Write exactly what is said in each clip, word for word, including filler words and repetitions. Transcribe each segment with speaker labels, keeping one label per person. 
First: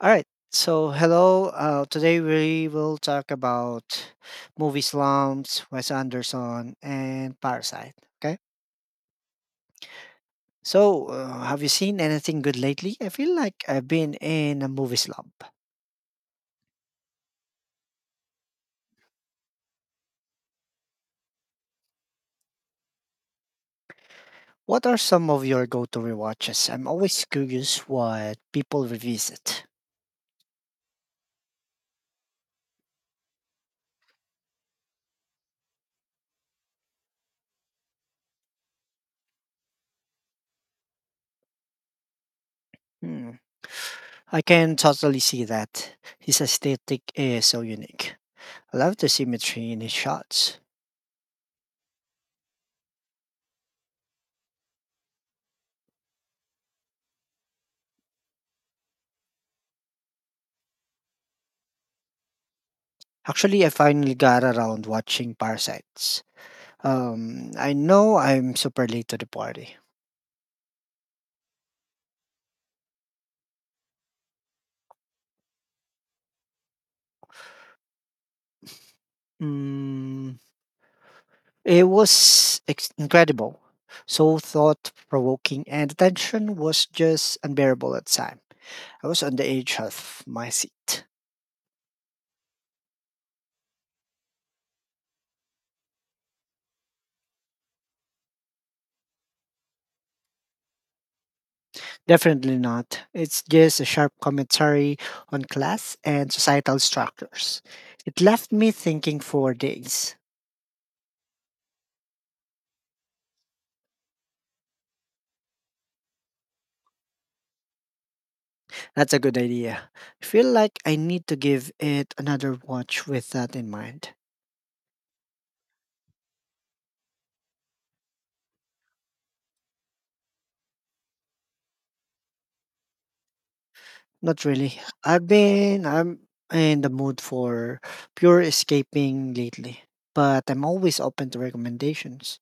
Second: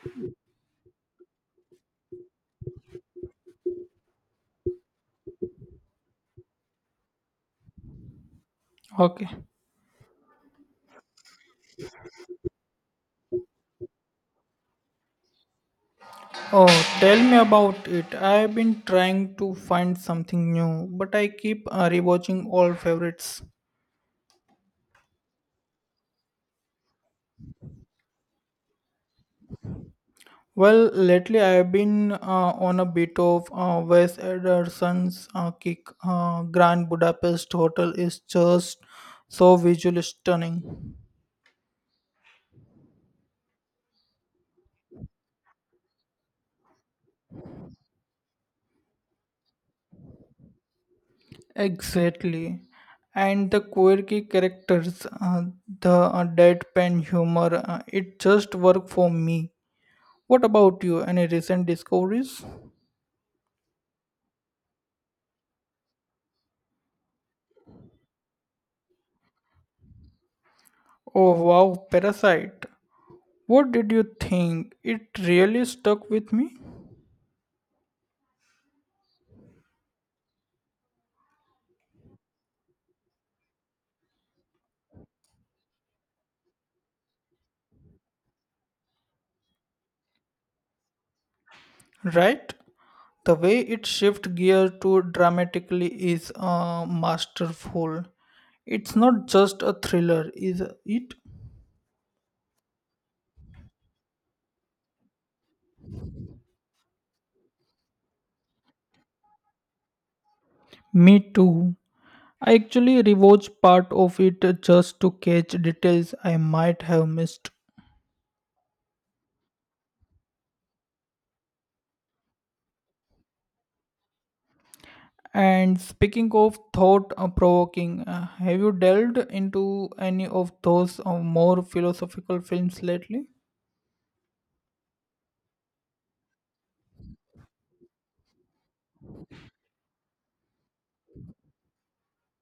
Speaker 1: All right. So, hello. Uh, today we will talk about movie slumps, Wes Anderson, and Parasite. Okay.
Speaker 2: Okay.
Speaker 1: So, uh, have you seen anything good lately? I feel like I've been in a movie slump.
Speaker 2: Oh, tell me about it. I've been trying to find something new, but I keep uh, rewatching all favorites.
Speaker 1: What are some of your go-to rewatches? I'm always curious what people revisit.
Speaker 2: Well, lately I've been uh, on a bit of uh, Wes Anderson's uh, kick. Uh, Grand Budapest Hotel is just so visually stunning.
Speaker 1: Hmm. I can totally see that. His aesthetic is so unique. I love the symmetry in his shots.
Speaker 2: Exactly. And the quirky characters, uh, the uh, deadpan humor, uh, it just worked for me. What about you? Any recent discoveries?
Speaker 1: Actually, I finally got around watching Parasites. Um, I know I'm super late to the party.
Speaker 2: Oh wow, Parasite. What did you think? It really stuck with me,
Speaker 1: Mm, it was ex- incredible, so thought provoking, and the tension was just unbearable at the time. I was on the edge of my seat.
Speaker 2: right? The way it shift gear to dramatically is uh, masterful. It's not just a thriller, is it?
Speaker 1: Definitely not. It's just a sharp commentary on class and societal structures. It left me thinking for days.
Speaker 2: Me too. I actually rewatched part of it just to catch details I might have missed.
Speaker 1: That's a good idea. I feel like I need to give it another watch with that in mind.
Speaker 2: And speaking of thought uh, provoking, uh, have you delved into any of those uh, more philosophical films lately?
Speaker 1: Not really. I've been I'm in the mood for pure escaping lately, but I'm always open to recommendations.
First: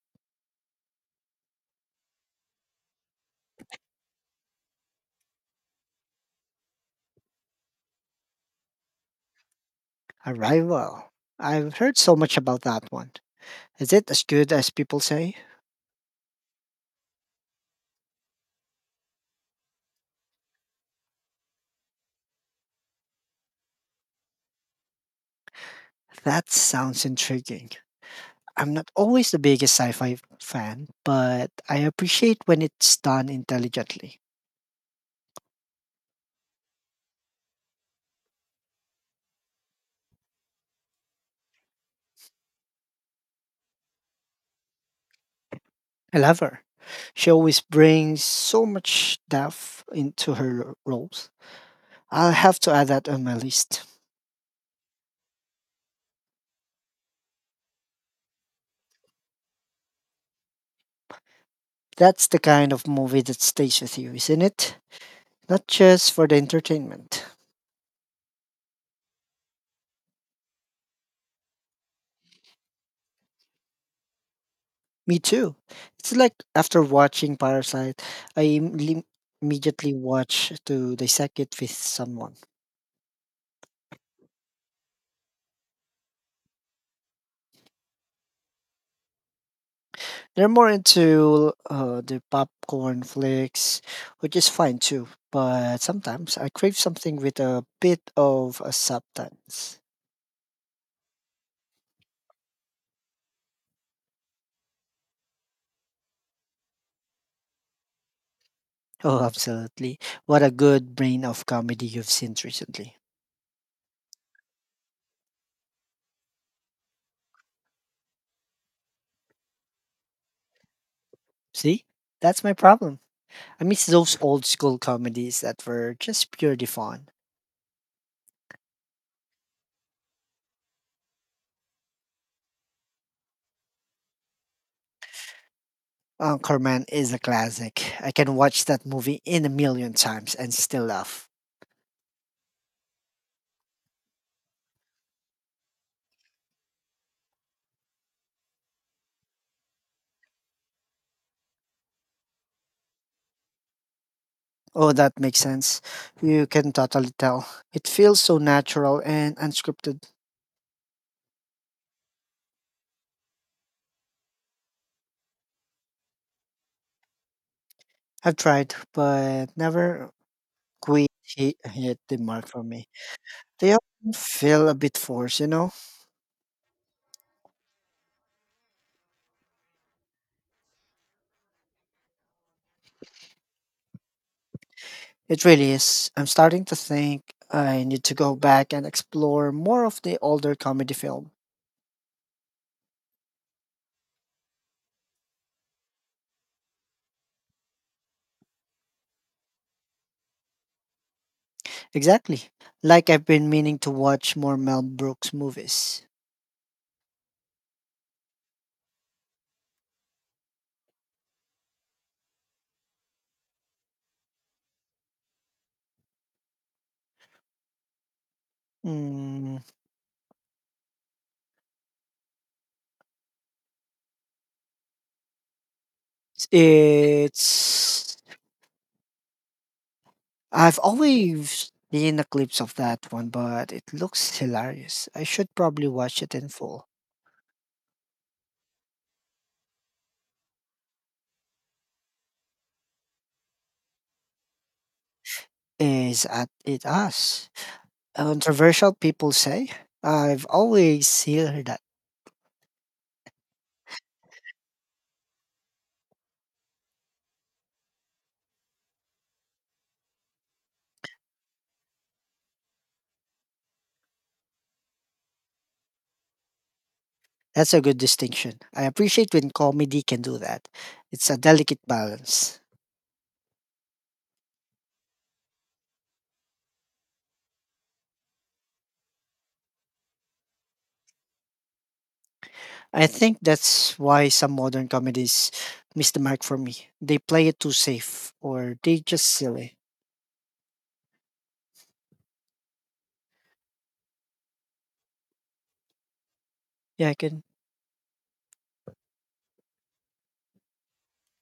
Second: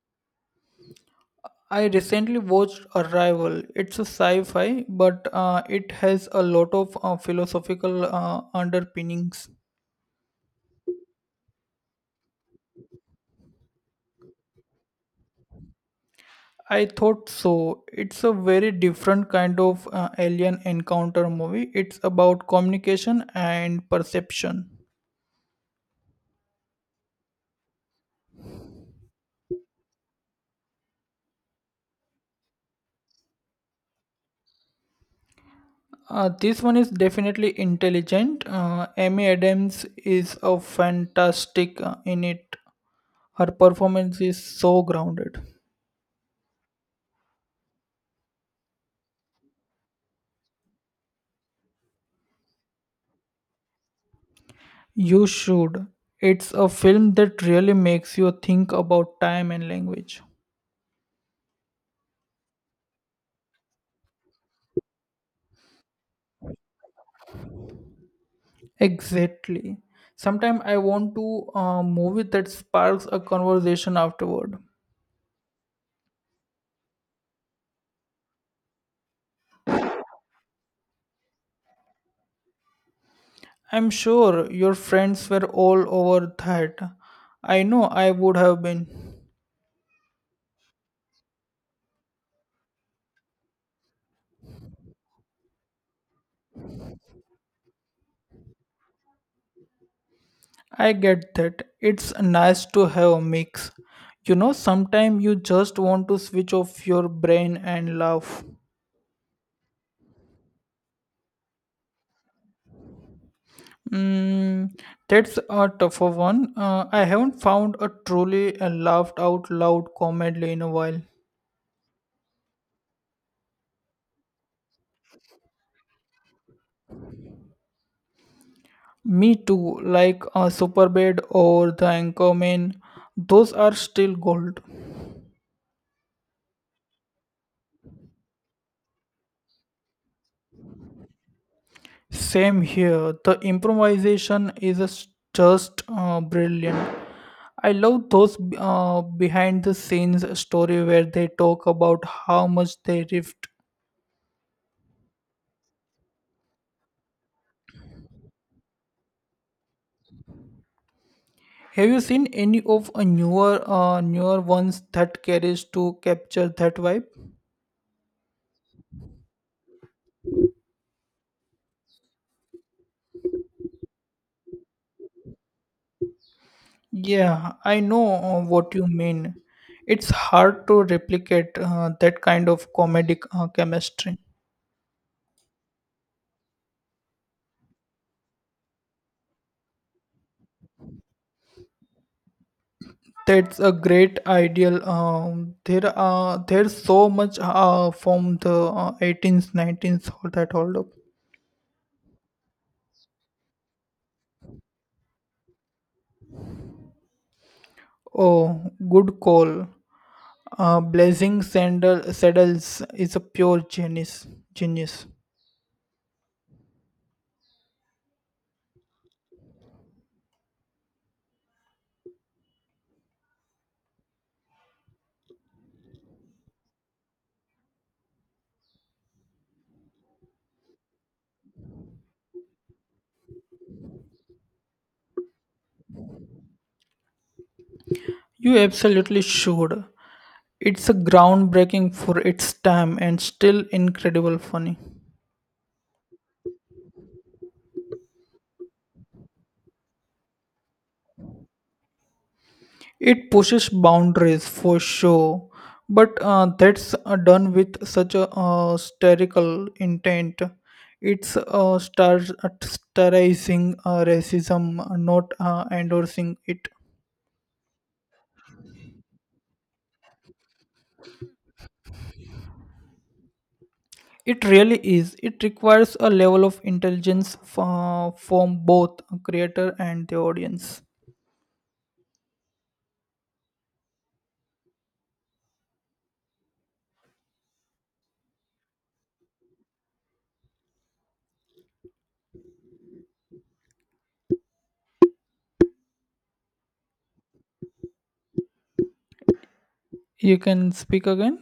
Speaker 2: I recently watched Arrival. It's a sci-fi, but uh, it has a lot of uh, philosophical uh, underpinnings.
Speaker 1: Arrival. I've heard so much about that one. Is it as good as people say?
Speaker 2: I thought so. It's a very different kind of uh, alien encounter movie. It's about communication and perception.
Speaker 1: That sounds intriguing. I'm not always the biggest sci-fi fan, but I appreciate when it's done intelligently.
Speaker 2: Uh, this one is definitely intelligent. Uh, Amy Adams is a fantastic uh, in it. Her performance is so grounded.
Speaker 1: I love her. She always brings so much depth into her roles. I'll have to add that on my list.
Speaker 2: You should. It's a film that really makes you think about time and language.
Speaker 1: That's the kind of movie that stays with you, isn't it? Not just for the entertainment.
Speaker 2: Exactly. Sometimes I want to a movie that sparks a conversation afterward.
Speaker 1: Me too. It's like after watching Parasite, I im- immediately watch to dissect it with someone.
Speaker 2: I'm sure your friends were all over that. I know I would have been.
Speaker 1: They're more into uh, the popcorn flicks, which is fine too. But sometimes I crave something with a bit of a substance.
Speaker 2: I get that. It's nice to have a mix. You know, sometimes you just want to switch off your brain and laugh.
Speaker 1: Oh, absolutely. What a good brain of comedy you've seen recently.
Speaker 2: Mm, that's a tougher one. Uh, I haven't found a truly uh, laughed out loud comedy in a while.
Speaker 1: See? That's my problem. I miss those old school comedies that were just purely fun.
Speaker 2: Me too, like a Superbad or The Anchorman. Those are still gold.
Speaker 1: Anchorman is a classic. I can watch that movie in a million times and still laugh.
Speaker 2: Same here. The improvisation is a s- just uh, brilliant. I love those uh, behind the scenes story where they talk about how much they riffed.
Speaker 1: Oh, that makes sense. You can totally tell. It feels so natural and unscripted.
Speaker 2: Have you seen any of a newer uh, newer ones that carries to capture that vibe?
Speaker 1: I've tried, but never quite hit, hit the mark for me. They often feel a bit forced, you know?
Speaker 2: Yeah, I know uh, what you mean. It's hard to replicate uh, that kind of comedic uh, chemistry.
Speaker 1: It really is. I'm starting to think I need to go back and explore more of the older comedy films.
Speaker 2: That's a great ideal. Um, there are there's so much uh, from the uh, eighteenth, nineteenth all that hold up.
Speaker 1: Exactly. Like I've been meaning to watch more Mel Brooks movies.
Speaker 2: Oh, good call. Uh, Blazing Sandal Saddles is a pure genius. Genius.
Speaker 1: Mm, it's I've always seen the clips of that one, but it looks hilarious. I should probably watch it in full.
Speaker 2: You absolutely should. It's a groundbreaking for its time and still incredible funny.
Speaker 1: Is at it us? Controversial people say. I've always heard that.
Speaker 2: It pushes boundaries for sure, but uh, that's uh, done with such a uh, hysterical intent. It's uh, star- satirizing uh, racism, uh, not uh, endorsing it.
Speaker 1: That's a good distinction. I appreciate when comedy can do that. It's a delicate balance.
Speaker 2: It really is. It requires a level of intelligence f- uh, from both creator and the audience.
Speaker 1: I think that's why some modern comedies miss the mark for me. They play it too safe or they just silly. Yeah, I can.
Speaker 2: You can speak again.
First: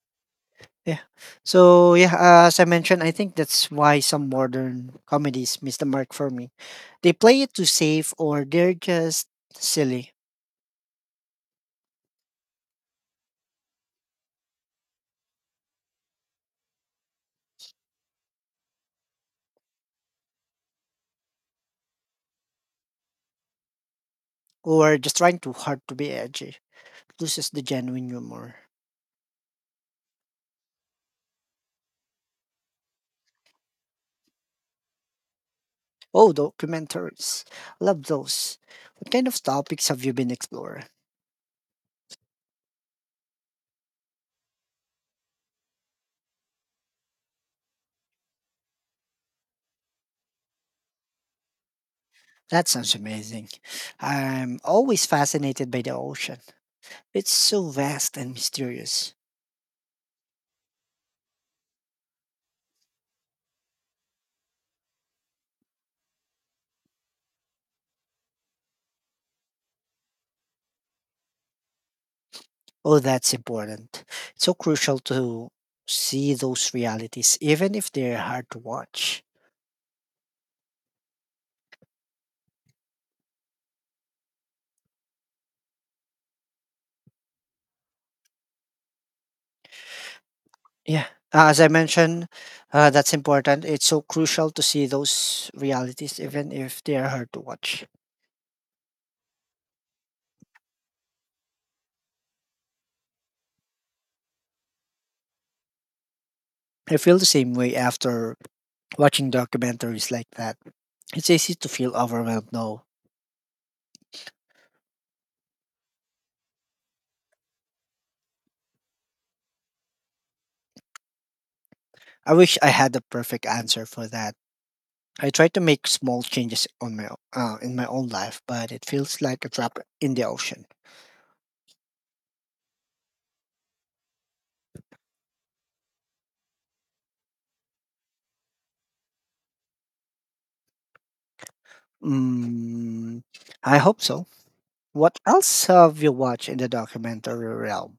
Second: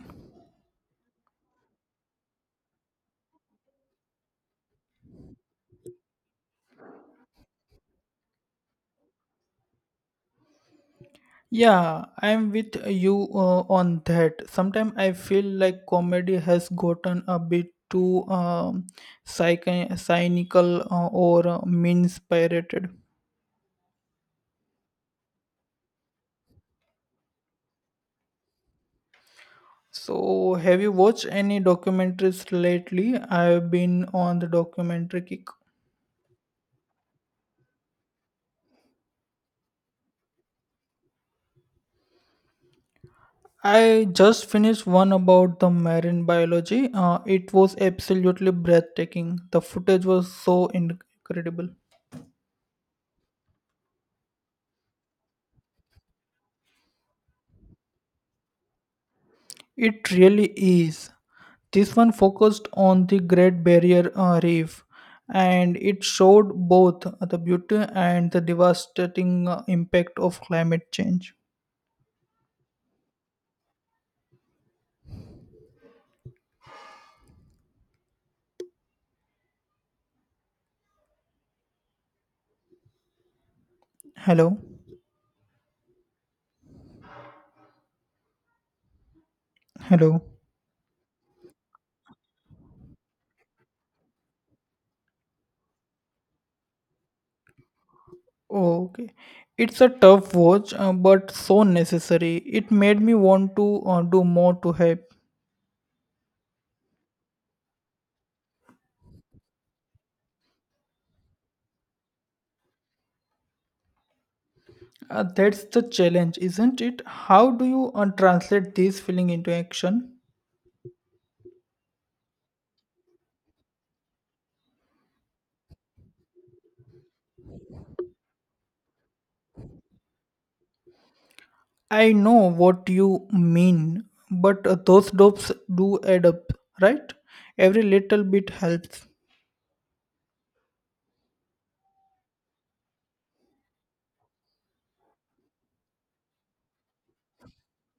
Speaker 1: Yeah. So, yeah, uh, as I mentioned, I think that's why some modern comedies miss the mark for me. They play it too safe or they're just silly
Speaker 2: Yeah, I'm with you uh, on that. Sometimes I feel like comedy has gotten a bit too um, psych- cynical uh, or uh, mean spirited.
Speaker 1: or just trying too hard to be edgy. Loses the genuine humor.
Speaker 2: So, have you watched any documentaries lately? I've been on the documentary kick.
Speaker 1: Oh, documentaries. Love those. What kind of topics have you been exploring?
Speaker 2: I just finished one about the marine biology. Uh, it was absolutely breathtaking. The footage was so incredible.
Speaker 1: That sounds amazing. I'm always fascinated by the ocean. It's so vast and mysterious.
Speaker 2: It really is. This one focused on the Great Barrier uh, Reef and it showed both the beauty and the devastating uh, impact of climate change.
Speaker 1: Oh, that's important. It's so crucial to see those realities, even if they're hard to watch.
Speaker 2: Hello? Hello?
Speaker 1: Yeah. Uh, As I mentioned, uh, that's important. It's so crucial to see those realities, even if they are hard to watch.
Speaker 2: Okay. It's a tough watch, uh, but so necessary. It made me want to uh, do more to help.
Speaker 1: I feel the same way after watching documentaries like that. It's easy to feel overwhelmed. No,
Speaker 2: Uh, that's the challenge, isn't it? How do you uh, translate this feeling into action?
Speaker 1: I wish I had the perfect answer for that. I try to make small changes on my o- uh, in my own life, but it feels like a drop in the ocean.
Speaker 2: I know what you mean, but uh, those dopes do add up, right? Every little bit helps.
Speaker 1: Mm, I hope so. What else have you watched in the documentary realm?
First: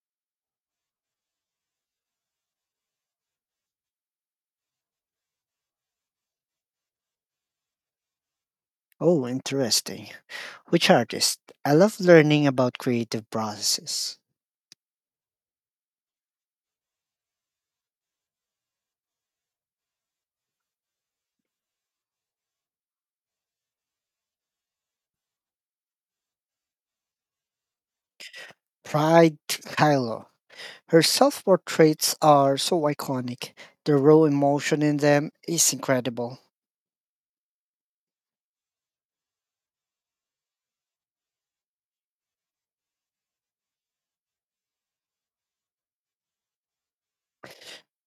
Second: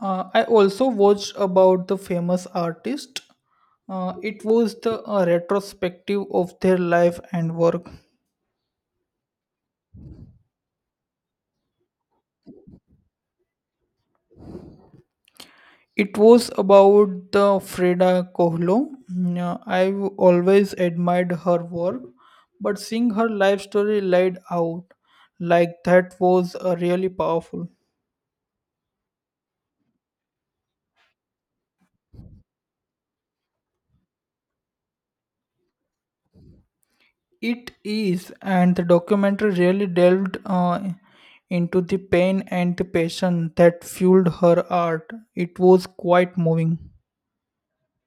Speaker 2: Uh, I also watched about the famous artist. Uh, it was the uh, retrospective of their life and work.
Speaker 1: Oh, interesting. Which artist? I love learning about creative processes.
Speaker 2: It was about the Frida Kahlo. Mm, uh, I've always admired her work, but seeing her life story laid out like that was uh, really powerful.
Speaker 1: Pride Kylo. Her self portraits are so iconic. The raw emotion in them is incredible.
Speaker 2: It is, and the documentary really delved uh, into the pain and the passion that fueled her art. It was quite moving.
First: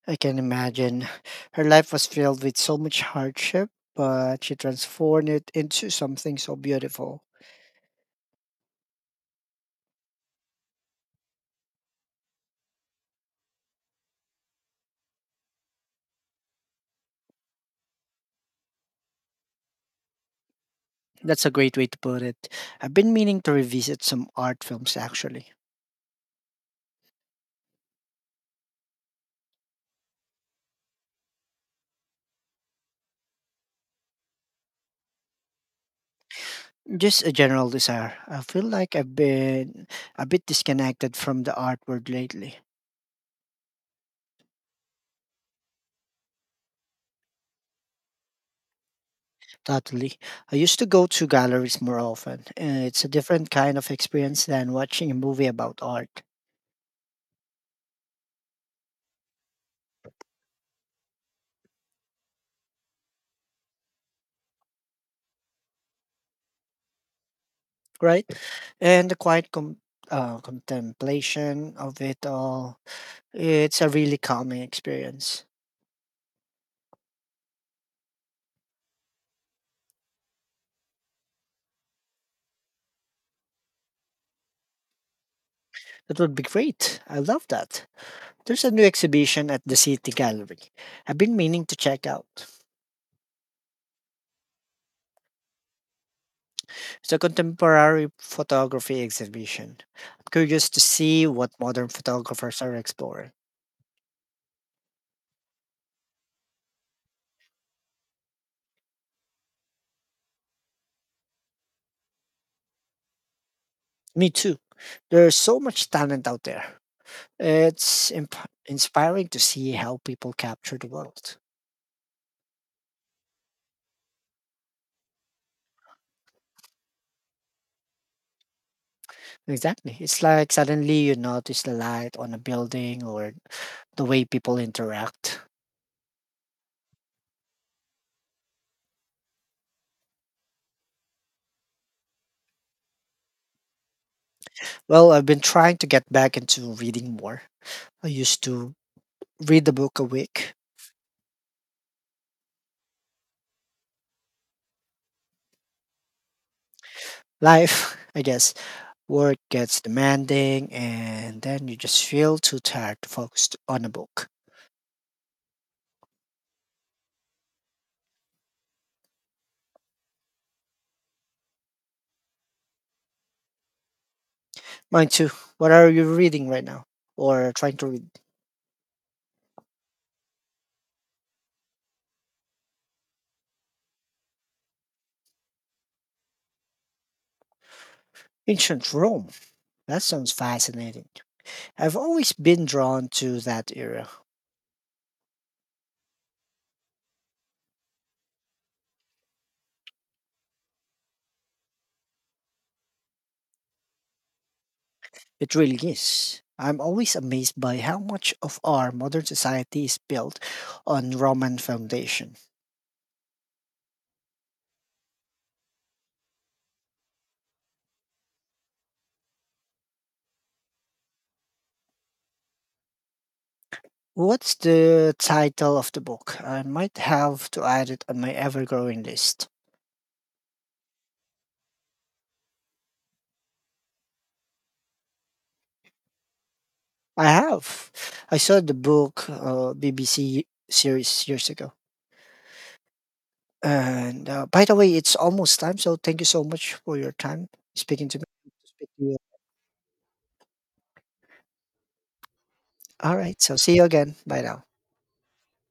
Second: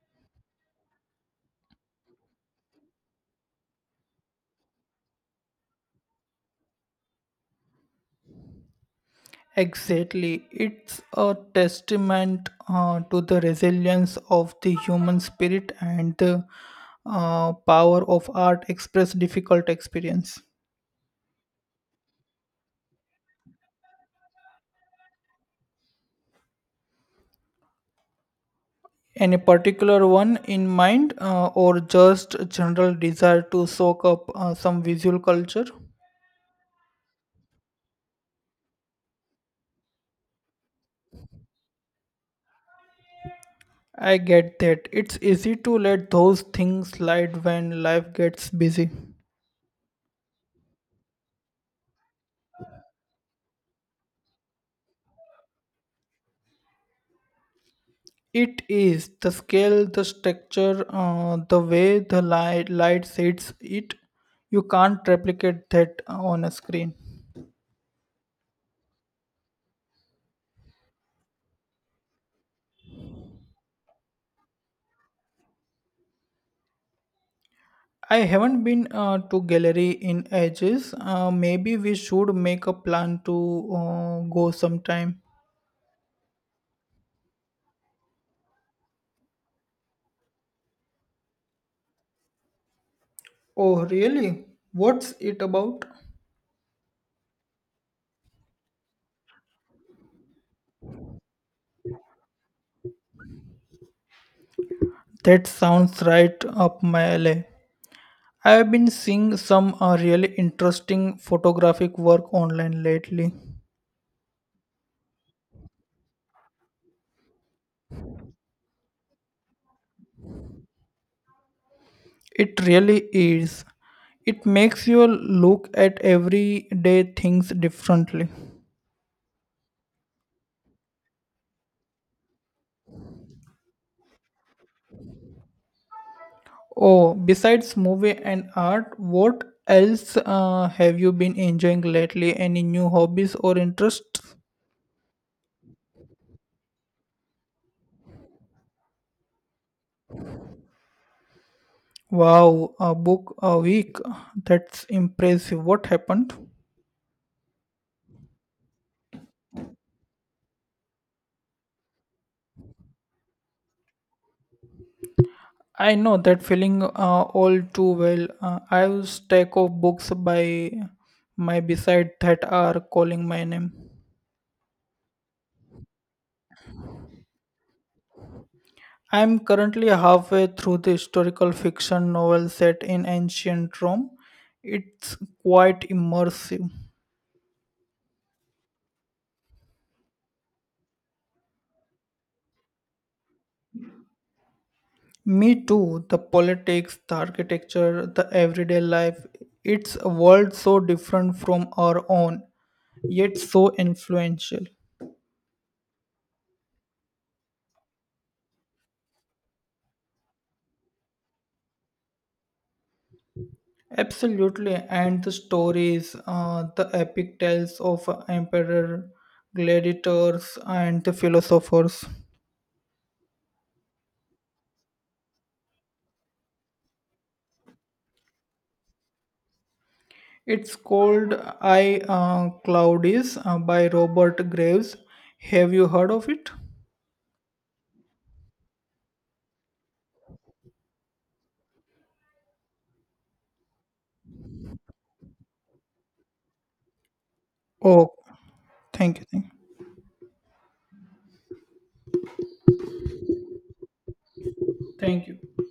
Speaker 1: I can imagine. Her life was filled with so much hardship, but she transformed it into something so beautiful.
Speaker 2: Exactly. It's a testament uh, to the resilience of the human spirit and the uh, power of art express difficult experience.
Speaker 1: That's a great way to put it. I've been meaning to revisit some art films actually.
Speaker 2: Any particular one in mind, uh, or just general desire to soak up uh, some visual culture?
Speaker 1: Just a general desire. I feel like I've been a bit disconnected from the art world lately.
Speaker 2: I get that. It's easy to let those things slide when life gets busy.
Speaker 1: Totally. I used to go to galleries more often. Uh, It's a different kind of experience than watching a movie about art,
Speaker 2: It is the scale, the structure, uh, the way the light, light sets it. You can't replicate that on a screen.
Speaker 1: right? And the quiet com- uh, contemplation of it all. It's a really calming experience.
Speaker 2: I haven't been uh, to gallery in ages. Uh, maybe we should make a plan to uh, go sometime.
Speaker 1: That would be great. I love that. There's a new exhibition at the City Gallery. I've been meaning to check out.
Speaker 2: Oh, really? What's it about?
Speaker 1: It's a contemporary photography exhibition. I'm curious to see what modern photographers are exploring.
Speaker 2: That sounds right up my alley. I have been seeing some uh, really interesting photographic work online lately.
Speaker 1: Me too. There's so much talent out there. It's imp- inspiring to see how people capture the world.
Speaker 2: It really is. It makes you look at everyday things differently.
Speaker 1: Exactly. It's like suddenly you notice the light on a building or the way people interact.
Speaker 2: Oh, besides movie and art, what else uh, have you been enjoying lately? Any new hobbies or interests?
Speaker 1: Well, I've been trying to get back into reading more. I used to read a book a week.
Speaker 2: Wow, a book a week. That's impressive. What happened?
Speaker 1: Life, I guess, work gets demanding, and then you just feel too tired to focus on a book.
Speaker 2: I know that feeling uh, all too well. Uh, I have a stack of books by my beside that are calling my name.
Speaker 1: Mine too. What are you reading right now? Or trying to read?
Speaker 2: I am currently halfway through the historical fiction novel set in ancient Rome. It's quite immersive.
Speaker 1: Ancient Rome. That sounds fascinating. I've always been drawn to that era.
Speaker 2: Me too, the politics, the architecture, the everyday life. It's a world so different from our own, yet so influential.
Speaker 1: It really is. I'm always amazed by how much of our modern society is built on Roman foundation.
Speaker 2: Absolutely, and the stories, uh, the epic tales of emperor, gladiators, and the philosophers.
Speaker 1: What's the title of the book? I might have to add it on my ever-growing list.
Speaker 2: It's called I uh, Claudius uh, by Robert Graves. Have you heard of it?
Speaker 1: I have. I saw the book uh, B B C series years ago. And uh, by the way, it's almost time. So thank you so much for your time speaking
Speaker 2: Oh,
Speaker 1: to me. Speak to you.
Speaker 2: thank you, thank you,
Speaker 1: All right. So see you again. Bye now.
Speaker 2: thank you.